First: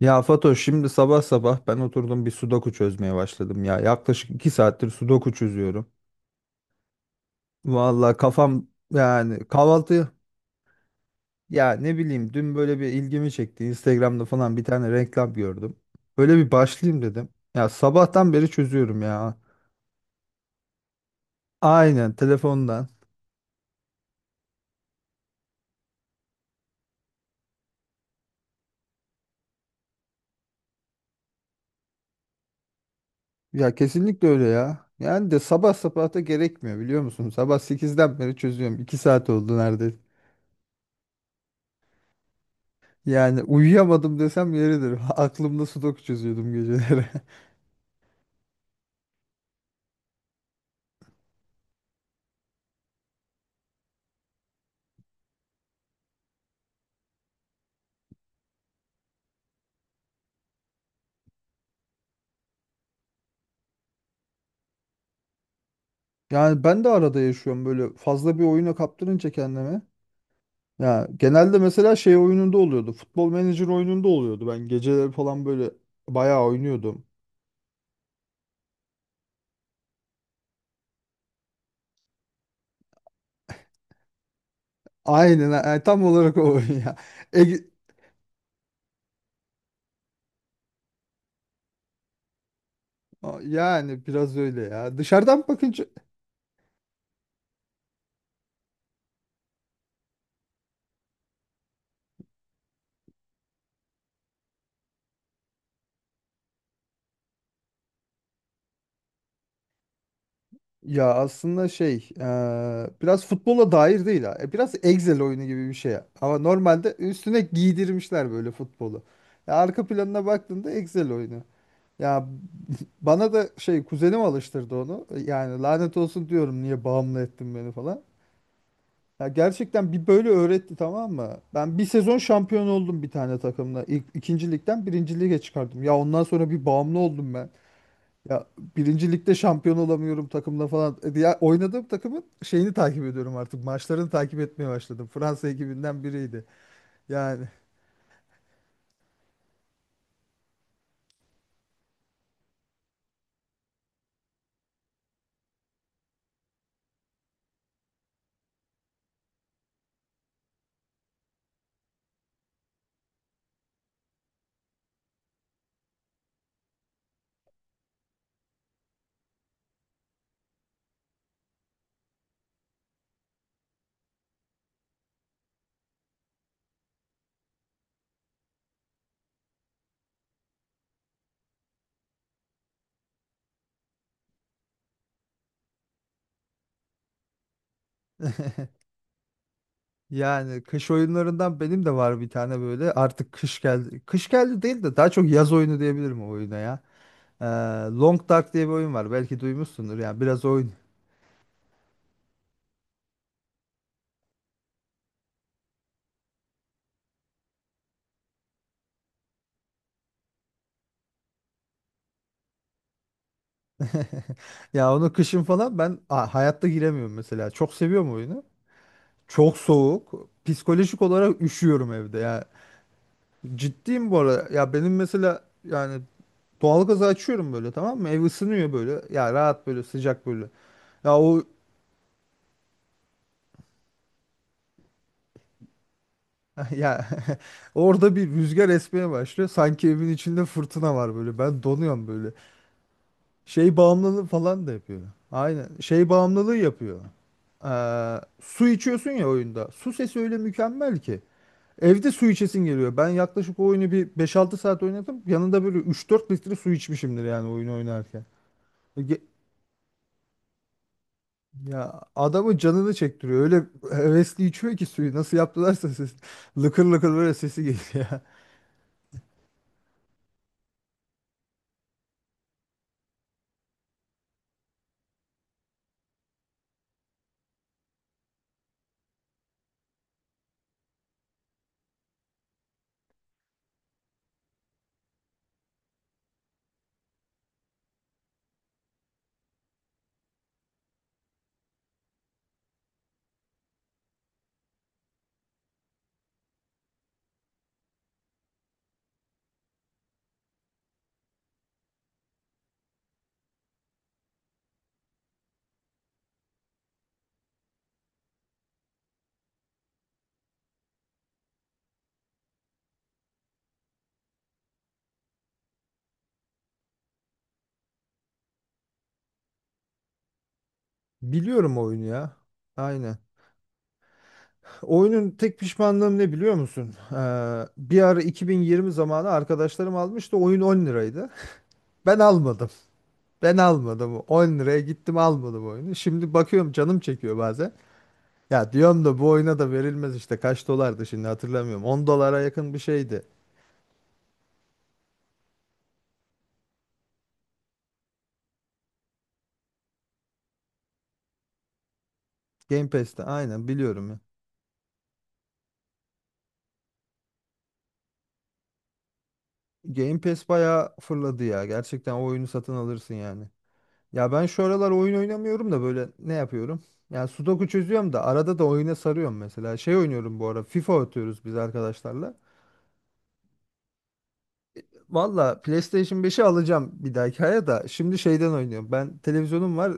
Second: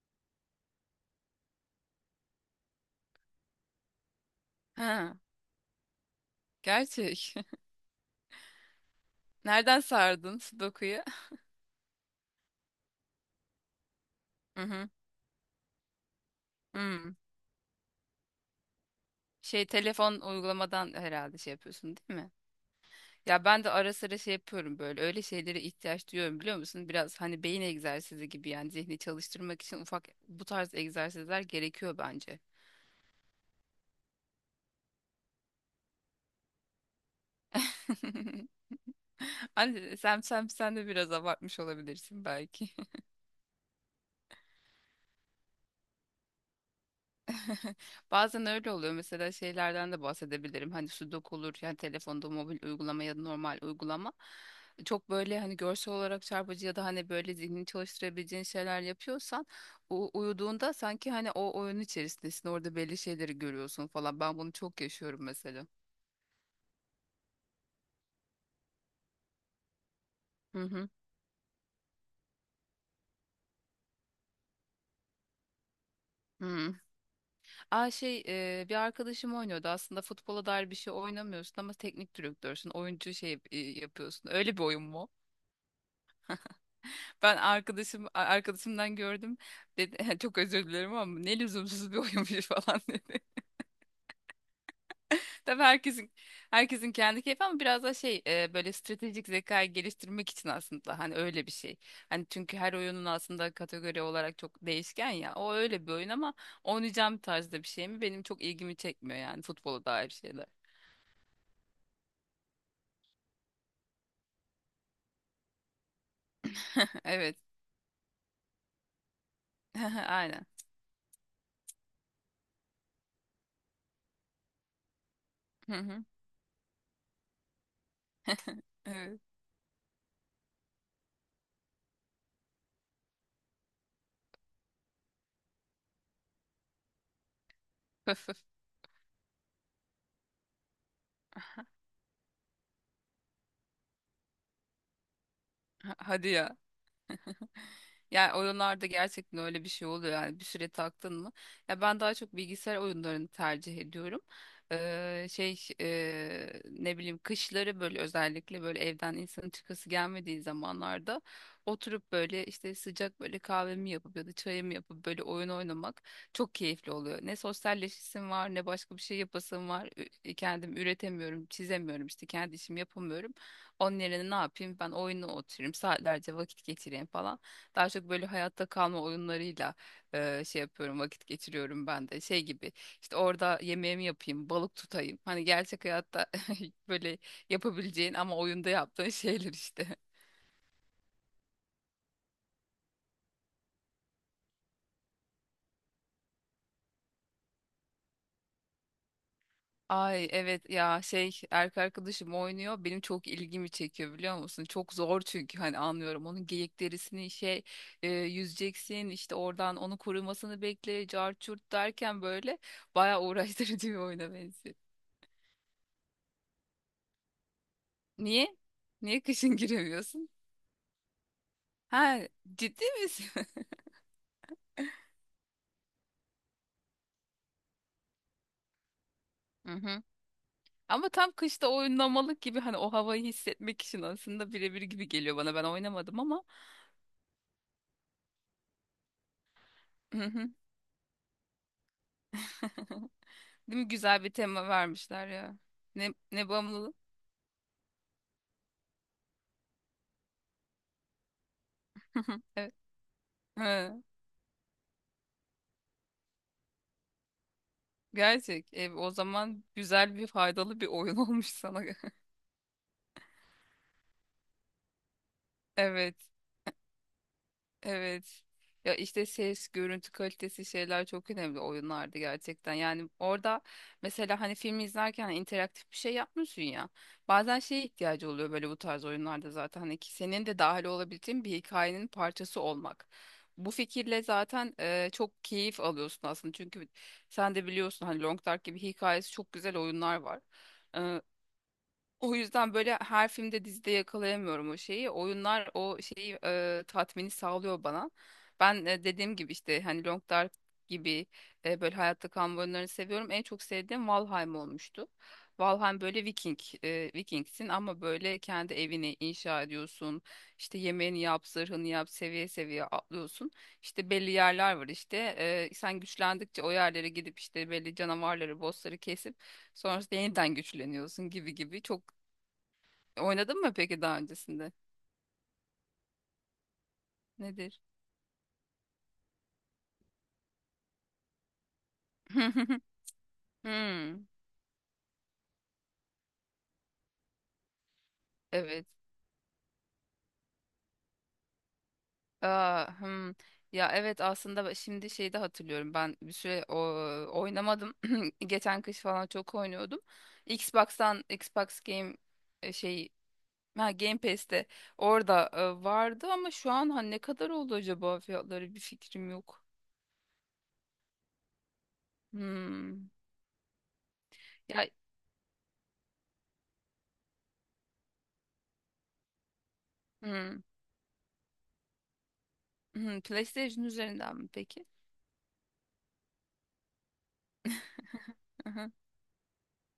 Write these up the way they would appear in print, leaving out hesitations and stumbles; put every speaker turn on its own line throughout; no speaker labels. Ya Fatoş, şimdi sabah sabah ben oturdum, bir sudoku çözmeye başladım ya. Yaklaşık 2 saattir
Ha,
sudoku çözüyorum.
gerçek.
Vallahi kafam,
Nereden
kahvaltı
sardın Sudoku'yu?
ya, ne bileyim, dün böyle bir ilgimi çekti. Instagram'da falan
Hı
bir
hı.
tane reklam gördüm. Böyle bir başlayayım
Hmm.
dedim. Ya sabahtan beri çözüyorum ya.
Şey, telefon uygulamadan herhalde şey yapıyorsun,
Aynen,
değil mi?
telefondan.
Ya ben de ara sıra şey yapıyorum böyle. Öyle şeylere ihtiyaç duyuyorum, biliyor musun? Biraz hani beyin egzersizi gibi, yani zihni çalıştırmak için ufak bu tarz egzersizler gerekiyor bence.
Ya kesinlikle öyle ya. Yani sabah sabah da gerekmiyor, biliyor musun? Sabah sekizden beri çözüyorum. 2 saat oldu neredeyse.
Hani sen de biraz abartmış olabilirsin belki.
Yani uyuyamadım desem yeridir. Aklımda sudoku çözüyordum geceleri.
Bazen öyle oluyor. Mesela şeylerden de bahsedebilirim. Hani Sudoku olur, yani telefonda mobil uygulama ya da normal uygulama. Çok böyle hani görsel olarak çarpıcı ya da hani böyle zihnini çalıştırabileceğin şeyler yapıyorsan uyuduğunda sanki hani o oyun içerisindesin. Orada belli şeyleri görüyorsun falan. Ben bunu çok yaşıyorum mesela.
Yani ben de arada yaşıyorum böyle, fazla bir oyuna kaptırınca kendimi.
Hı hı.
Ya genelde mesela şey oyununda oluyordu. Futbol Manager oyununda oluyordu. Ben geceleri falan böyle bayağı
Hı.
oynuyordum.
Aa, şey, bir arkadaşım oynuyordu. Aslında futbola dair bir şey oynamıyorsun ama teknik direktörsün, oyuncu şey yapıyorsun. Öyle bir oyun mu?
Aynen ha, tam olarak o oyun ya.
Ben
Ege-
arkadaşımdan gördüm. Dedi çok özür dilerim ama ne lüzumsuz bir oyunmuş falan dedi.
Yani biraz öyle ya. Dışarıdan
Tabii
bakınca
herkesin kendi keyfi ama biraz da şey, böyle stratejik zekayı geliştirmek için aslında hani öyle bir şey. Hani çünkü her oyunun aslında kategori olarak çok değişken ya. O öyle bir oyun ama oynayacağım tarzda bir şey mi? Benim çok ilgimi çekmiyor yani futbola dair şeyler.
ya, aslında şey biraz futbola dair değil ha. Biraz Excel oyunu gibi bir şey ya. Ama normalde
Evet.
üstüne giydirmişler böyle futbolu. Ya arka planına
Aynen.
baktığında Excel oyunu. Ya bana da şey, kuzenim alıştırdı onu. Yani
Hı
lanet
hı.
olsun diyorum, niye bağımlı ettin beni falan.
Evet.
Ya gerçekten bir böyle öğretti, tamam mı? Ben bir sezon şampiyon oldum bir tane takımla. İlk, ikinci ligden birinci lige çıkardım. Ya ondan sonra bir bağımlı oldum ben. Ya birinci ligde şampiyon olamıyorum takımla falan. Diğer oynadığım takımın şeyini takip ediyorum artık. Maçlarını takip etmeye başladım. Fransa ekibinden
Hadi
biriydi.
ya.
Yani
Yani oyunlarda gerçekten öyle bir şey oluyor, yani bir süre taktın mı? Ya ben daha çok bilgisayar oyunlarını tercih ediyorum. Şey, ne bileyim, kışları böyle, özellikle böyle evden insanın çıkası gelmediği zamanlarda oturup böyle işte sıcak böyle kahvemi yapıp ya da çayımı yapıp böyle oyun oynamak çok keyifli oluyor. Ne sosyalleşisim var, ne başka bir şey yapasım var. Kendim üretemiyorum, çizemiyorum, işte kendi işimi yapamıyorum. Onun yerine ne yapayım, ben oyuna oturayım saatlerce vakit geçireyim falan. Daha çok böyle hayatta kalma oyunlarıyla şey yapıyorum, vakit geçiriyorum ben de. Şey gibi işte, orada yemeğimi yapayım, balık tutayım. Hani gerçek hayatta böyle yapabileceğin ama oyunda yaptığın şeyler işte.
yani kış oyunlarından benim de var bir tane böyle. Artık kış geldi. Kış geldi değil de, daha çok yaz oyunu diyebilirim o oyuna ya. Ee, Long Dark diye bir oyun var. Belki duymuşsundur, yani
Ay,
biraz
evet
oyun.
ya, şey, erkek arkadaşım oynuyor, benim çok ilgimi çekiyor, biliyor musun? Çok zor çünkü. Hani anlıyorum, onun geyik derisini şey, yüzeceksin, işte oradan onu kurumasını bekle, cart çurt derken böyle bayağı uğraştırıcı bir oyuna benziyor.
Ya onu kışın falan ben hayatta giremiyorum mesela. Çok seviyorum oyunu.
Niye? Niye
Çok
kışın
soğuk.
giremiyorsun?
Psikolojik olarak üşüyorum evde
Ha,
ya.
ciddi misin?
Ciddiyim bu arada. Ya benim mesela yani, doğalgazı açıyorum böyle, tamam mı? Ev ısınıyor böyle. Ya rahat,
Hı
böyle
hı.
sıcak böyle.
Ama
Ya
tam
o
kışta oynamalık gibi, hani o havayı hissetmek için aslında birebir gibi geliyor bana. Ben oynamadım ama.
ya orada bir rüzgar esmeye başlıyor. Sanki evin
Hı
içinde
hı.
fırtına var böyle. Ben donuyorum böyle. Şey
Değil mi? Güzel
bağımlılığı
bir
falan
tema
da yapıyor.
vermişler ya.
Aynen. Şey
Ne
bağımlılığı
bağımlılık?
yapıyor. Su içiyorsun ya oyunda. Su sesi öyle mükemmel ki. Evde su içesin
Evet.
geliyor. Ben yaklaşık o oyunu
Ha,
bir 5-6 saat oynadım. Yanında böyle 3-4 litre su içmişimdir yani oyunu oynarken.
gerçek. E, o
Ge-
zaman güzel bir, faydalı bir oyun olmuş sana.
Ya adamın canını çektiriyor. Öyle hevesli içiyor ki suyu. Nasıl yaptılarsa ses.
Evet.
Lıkır lıkır böyle sesi geliyor. ya.
Evet. Ya işte ses, görüntü kalitesi, şeyler çok önemli oyunlarda gerçekten. Yani orada mesela hani filmi izlerken hani interaktif bir şey yapmıyorsun ya. Bazen şeye ihtiyacı oluyor böyle, bu tarz oyunlarda zaten hani, ki senin de dahil olabildiğin bir hikayenin parçası olmak. Bu fikirle zaten çok keyif alıyorsun aslında. Çünkü sen de biliyorsun hani Long Dark gibi hikayesi çok güzel oyunlar var. O yüzden böyle her filmde, dizide yakalayamıyorum o şeyi. Oyunlar o şeyi, tatmini sağlıyor bana. Ben dediğim gibi işte, hani Long Dark gibi, böyle hayatta kalma oyunlarını seviyorum. En çok sevdiğim Valheim olmuştu. Valheim böyle Vikingsin ama böyle kendi evini inşa ediyorsun. İşte yemeğini yap, zırhını yap, seviye seviye atlıyorsun. İşte belli yerler var işte. E, sen güçlendikçe o yerlere gidip işte belli canavarları, bossları kesip sonrasında yeniden güçleniyorsun gibi
Biliyorum
gibi.
oyunu
Çok.
ya. Aynen.
Oynadın mı peki daha öncesinde?
Oyunun tek pişmanlığım ne biliyor musun?
Nedir?
Bir ara 2020 zamanı arkadaşlarım almıştı. Oyun 10 liraydı. Ben almadım.
Hmm,
10 liraya gittim, almadım oyunu. Şimdi bakıyorum, canım çekiyor bazen. Ya
evet.
diyorum da bu oyuna da verilmez işte. Kaç dolardı şimdi hatırlamıyorum. 10 dolara yakın bir
Aa,
şeydi.
hmm. Ya evet, aslında şimdi şeyi de hatırlıyorum. Ben bir süre oynamadım. Geçen kış falan çok oynuyordum. Xbox'tan Xbox Game e,
Game
şey
Pass'te, aynen,
ha,
biliyorum
Game
ya.
Pass'te, orada vardı ama şu an ha, ne kadar oldu acaba, fiyatları bir fikrim yok.
Game Pass bayağı fırladı ya. Gerçekten o oyunu satın
Hmm.
alırsın yani. Ya ben şu
Ya
aralar oyun oynamıyorum da böyle, ne yapıyorum? Yani Sudoku çözüyorum da arada da oyuna sarıyorum mesela. Şey oynuyorum bu
hmm.
ara, FIFA atıyoruz biz arkadaşlarla.
PlayStation üzerinden mi peki?
Valla PlayStation beşi alacağım bir dahaki aya da, şimdi şeyden oynuyorum. Ben televizyonum var,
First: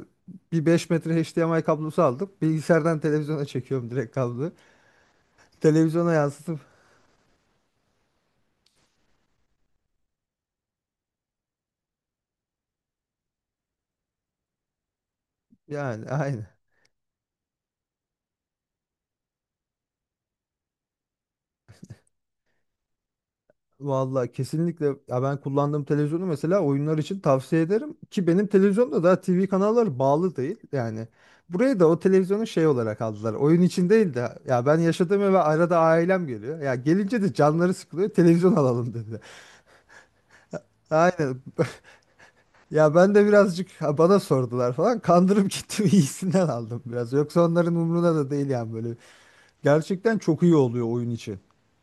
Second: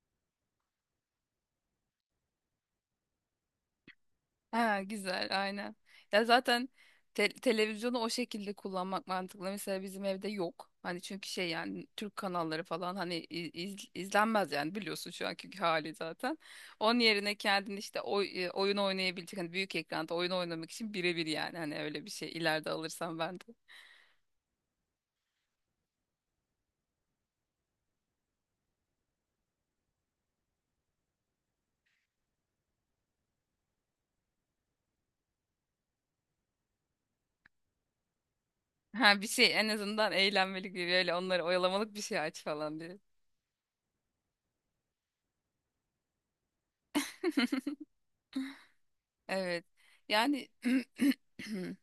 bir 5 metre HDMI kablosu aldık. Bilgisayardan televizyona çekiyorum direkt kabloyu.
Ha, güzel, aynen.
Televizyona
Ya
yansıtıp
zaten televizyonu o şekilde kullanmak mantıklı. Mesela bizim evde yok. Hani çünkü şey, yani Türk kanalları falan hani izlenmez yani, biliyorsun şu anki hali
yani,
zaten.
aynı.
Onun yerine kendin işte oyun oynayabilecek, hani büyük ekranda oyun oynamak için birebir, yani hani öyle bir şey ileride alırsam ben de.
Vallahi kesinlikle ya, ben kullandığım televizyonu mesela oyunlar için tavsiye ederim ki benim televizyonda daha TV kanalları bağlı değil yani, buraya da o televizyonu şey olarak aldılar, oyun için değil de, ya ben yaşadığım eve arada ailem geliyor, ya gelince de canları sıkılıyor, televizyon alalım dedi.
Ha, bir şey en azından eğlenmelik, bir öyle
Aynen.
onları oyalamalık bir şey aç falan
Ya
diye.
ben de birazcık ha, bana sordular falan, kandırıp gittim iyisinden aldım biraz, yoksa onların umruna da değil yani böyle.
Evet.
Gerçekten çok
Yani
iyi oluyor oyun için.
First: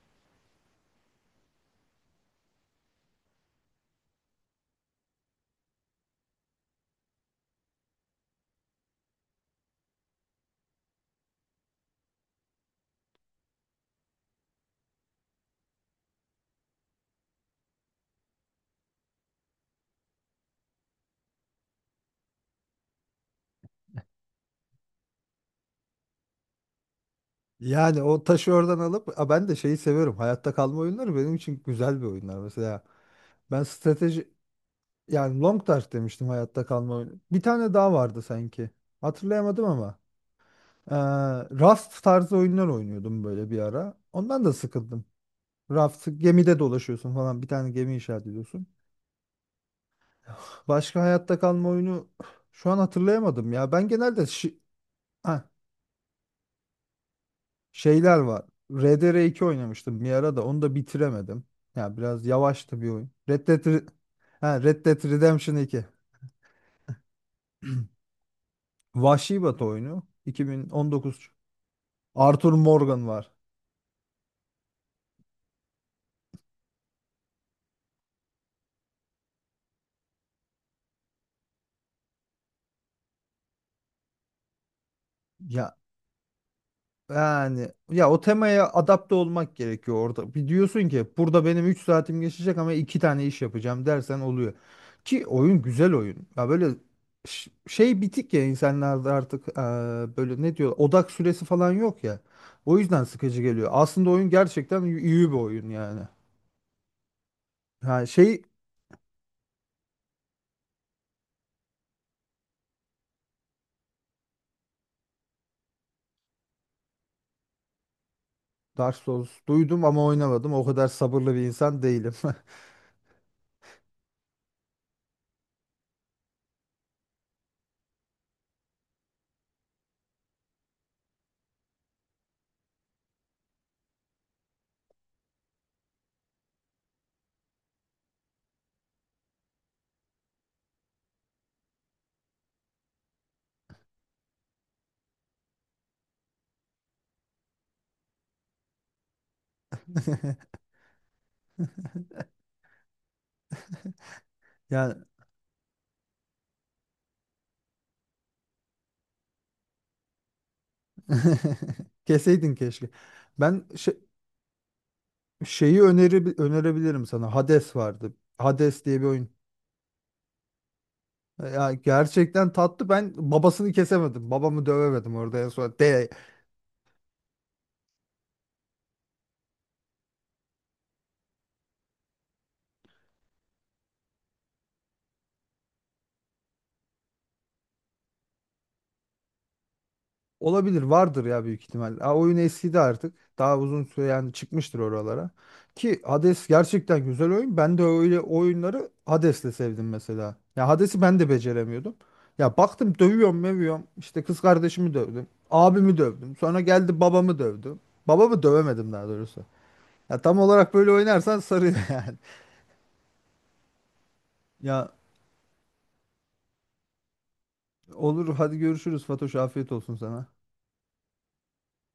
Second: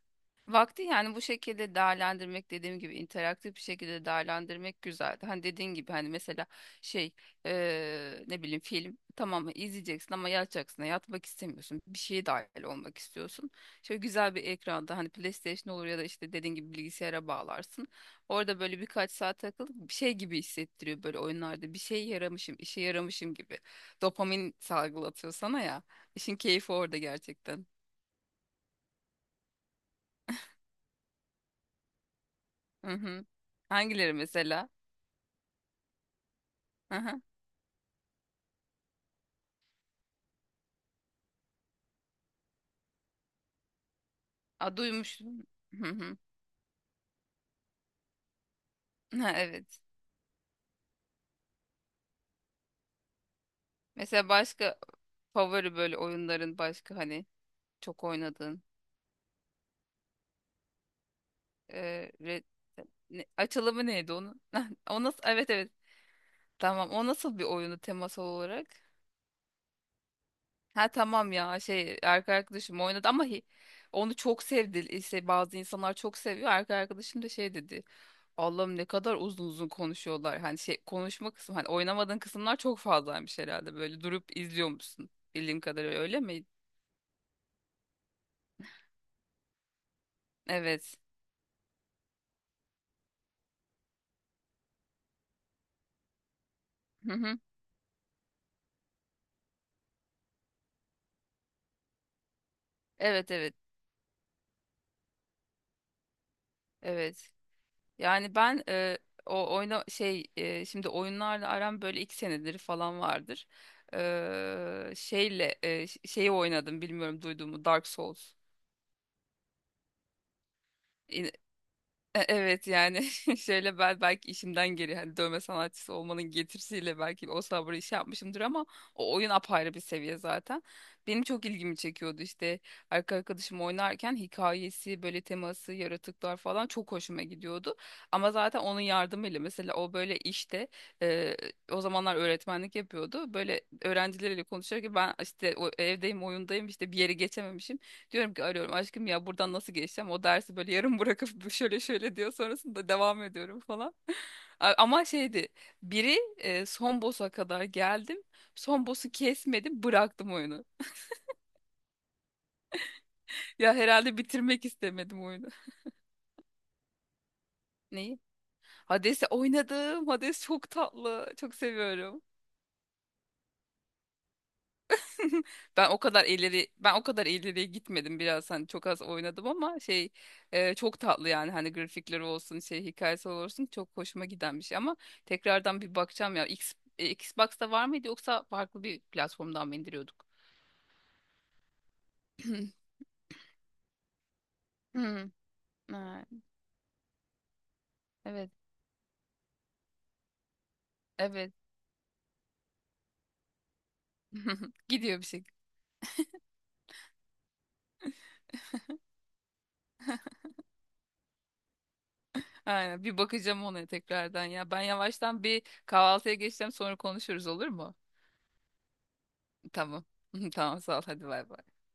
vakti, yani bu şekilde değerlendirmek, dediğim gibi interaktif bir şekilde değerlendirmek güzel. Hani dediğin gibi hani mesela şey, ne bileyim, film tamam izleyeceksin ama yatacaksın, yatmak istemiyorsun. Bir şeye dahil olmak istiyorsun. Şöyle güzel bir ekranda hani PlayStation olur ya da işte dediğin gibi bilgisayara bağlarsın. Orada böyle birkaç saat takılıp bir şey gibi hissettiriyor böyle oyunlarda, bir şey yaramışım işe yaramışım gibi. Dopamin salgılatıyor sana ya. İşin keyfi orada gerçekten.
Yani o taşı oradan alıp, aa, ben de şeyi seviyorum. Hayatta kalma oyunları benim için güzel bir oyunlar. Mesela
Hı hı.
ben
Hangileri
strateji,
mesela?
yani Long Dark demiştim, hayatta kalma oyunu. Bir tane daha vardı sanki. Hatırlayamadım ama. Ee, Raft tarzı oyunlar oynuyordum böyle bir ara. Ondan da
A,
sıkıldım.
duymuştum. Hı
Raft,
hı.
gemide dolaşıyorsun falan, bir tane gemi inşaat ediyorsun.
Ha, evet.
Başka hayatta kalma oyunu şu an hatırlayamadım ya. Ben genelde
Mesela
şi...
başka
Ha,
favori böyle oyunların, başka hani çok
şeyler var.
oynadığın,
Rdr iki oynamıştım bir ara, da onu da bitiremedim. Ya
e,
biraz
Red-
yavaştı bir oyun.
açılımı neydi onun?
Ha, Red
O
Dead
nasıl? Evet,
Redemption
evet.
iki.
Tamam. O nasıl bir oyunu temasal olarak?
Vahşi Batı oyunu.
Ha,
2019.
tamam ya, şey, erkek
Arthur
arkadaşım
Morgan
oynadı ama
var.
onu çok sevdi. İşte bazı insanlar çok seviyor. Erkek arkadaşım da şey dedi. Allah'ım, ne kadar uzun uzun konuşuyorlar. Hani şey konuşma kısmı, hani oynamadığın kısımlar çok fazlaymış herhalde. Böyle durup izliyormuşsun. Bildiğim
Ya
kadarıyla öyle mi?
Yani ya, o temaya adapte olmak gerekiyor orada. Bir diyorsun
Evet.
ki burada benim 3 saatim geçecek ama 2 tane iş yapacağım dersen, oluyor. Ki oyun güzel oyun. Ya böyle
Hı hı.
şey bitik ya insanlarda artık, böyle ne diyor, odak süresi falan yok ya. O yüzden
Evet,
sıkıcı
evet,
geliyor. Aslında oyun gerçekten iyi bir oyun yani.
evet.
Yani
Yani
şey,
ben, e, o oyna şey e, şimdi oyunlarla aram böyle 2 senedir falan vardır. Şeyi oynadım, bilmiyorum duyduğumu, Dark Souls.
Dark Souls duydum ama oynamadım. O kadar sabırlı bir insan değilim.
Evet yani şöyle, ben belki işimden geri, hani dövme sanatçısı olmanın getirisiyle belki o sabrı iş yapmışımdır ama o oyun apayrı bir seviye zaten. Benim çok ilgimi çekiyordu işte arkadaşım oynarken, hikayesi böyle, teması, yaratıklar falan çok hoşuma gidiyordu. Ama zaten onun yardımıyla mesela o böyle, işte e, o zamanlar öğretmenlik yapıyordu. Böyle öğrencileriyle konuşuyor ki, ben işte evdeyim, oyundayım, işte bir yere geçememişim. Diyorum ki, arıyorum, aşkım ya buradan nasıl geçeceğim? O dersi böyle yarım bırakıp, bu şöyle şöyle diyor, sonrasında devam ediyorum falan.
Yani
Ama şeydi, biri, son boss'a kadar geldim. Son boss'u kesmedim, bıraktım oyunu.
keseydin keşke. Ben
Ya
şey-
herhalde bitirmek istemedim oyunu.
Şeyi önerebilirim sana. Hades vardı.
Neyi?
Hades diye bir
Hades'i
oyun.
oynadım. Hades çok tatlı. Çok
Ya
seviyorum.
gerçekten tatlı. Ben babasını kesemedim. Babamı dövemedim orada en son. De
Ben o kadar ileriye gitmedim, biraz hani çok az oynadım ama şey, çok tatlı yani, hani grafikleri olsun, şey hikayesi olsun çok hoşuma giden bir şey ama tekrardan bir bakacağım ya. Xbox'ta var mıydı yoksa farklı bir platformdan mı indiriyorduk?
olabilir, vardır ya büyük ihtimal. Ha, oyun eskidi artık. Daha uzun süre yani, çıkmıştır oralara.
Hmm,
Ki
ha,
Hades gerçekten güzel oyun. Ben de öyle
evet,
oyunları Hades'le sevdim mesela. Ya Hades'i ben de
evet,
beceremiyordum. Ya baktım, dövüyorum mövüyorum. İşte kız kardeşimi
gidiyor bir
dövdüm.
şey.
Abimi dövdüm. Sonra geldi, babamı dövdüm. Babamı dövemedim daha doğrusu. Ya tam olarak böyle oynarsan sarıyor yani.
Aynen, bir bakacağım ona tekrardan. Ya ben
Ya
yavaştan bir kahvaltıya geçeceğim, sonra konuşuruz, olur mu?
olur, hadi görüşürüz Fatoş, afiyet olsun
Tamam,
sana.
tamam, sağ ol, hadi, bay bay.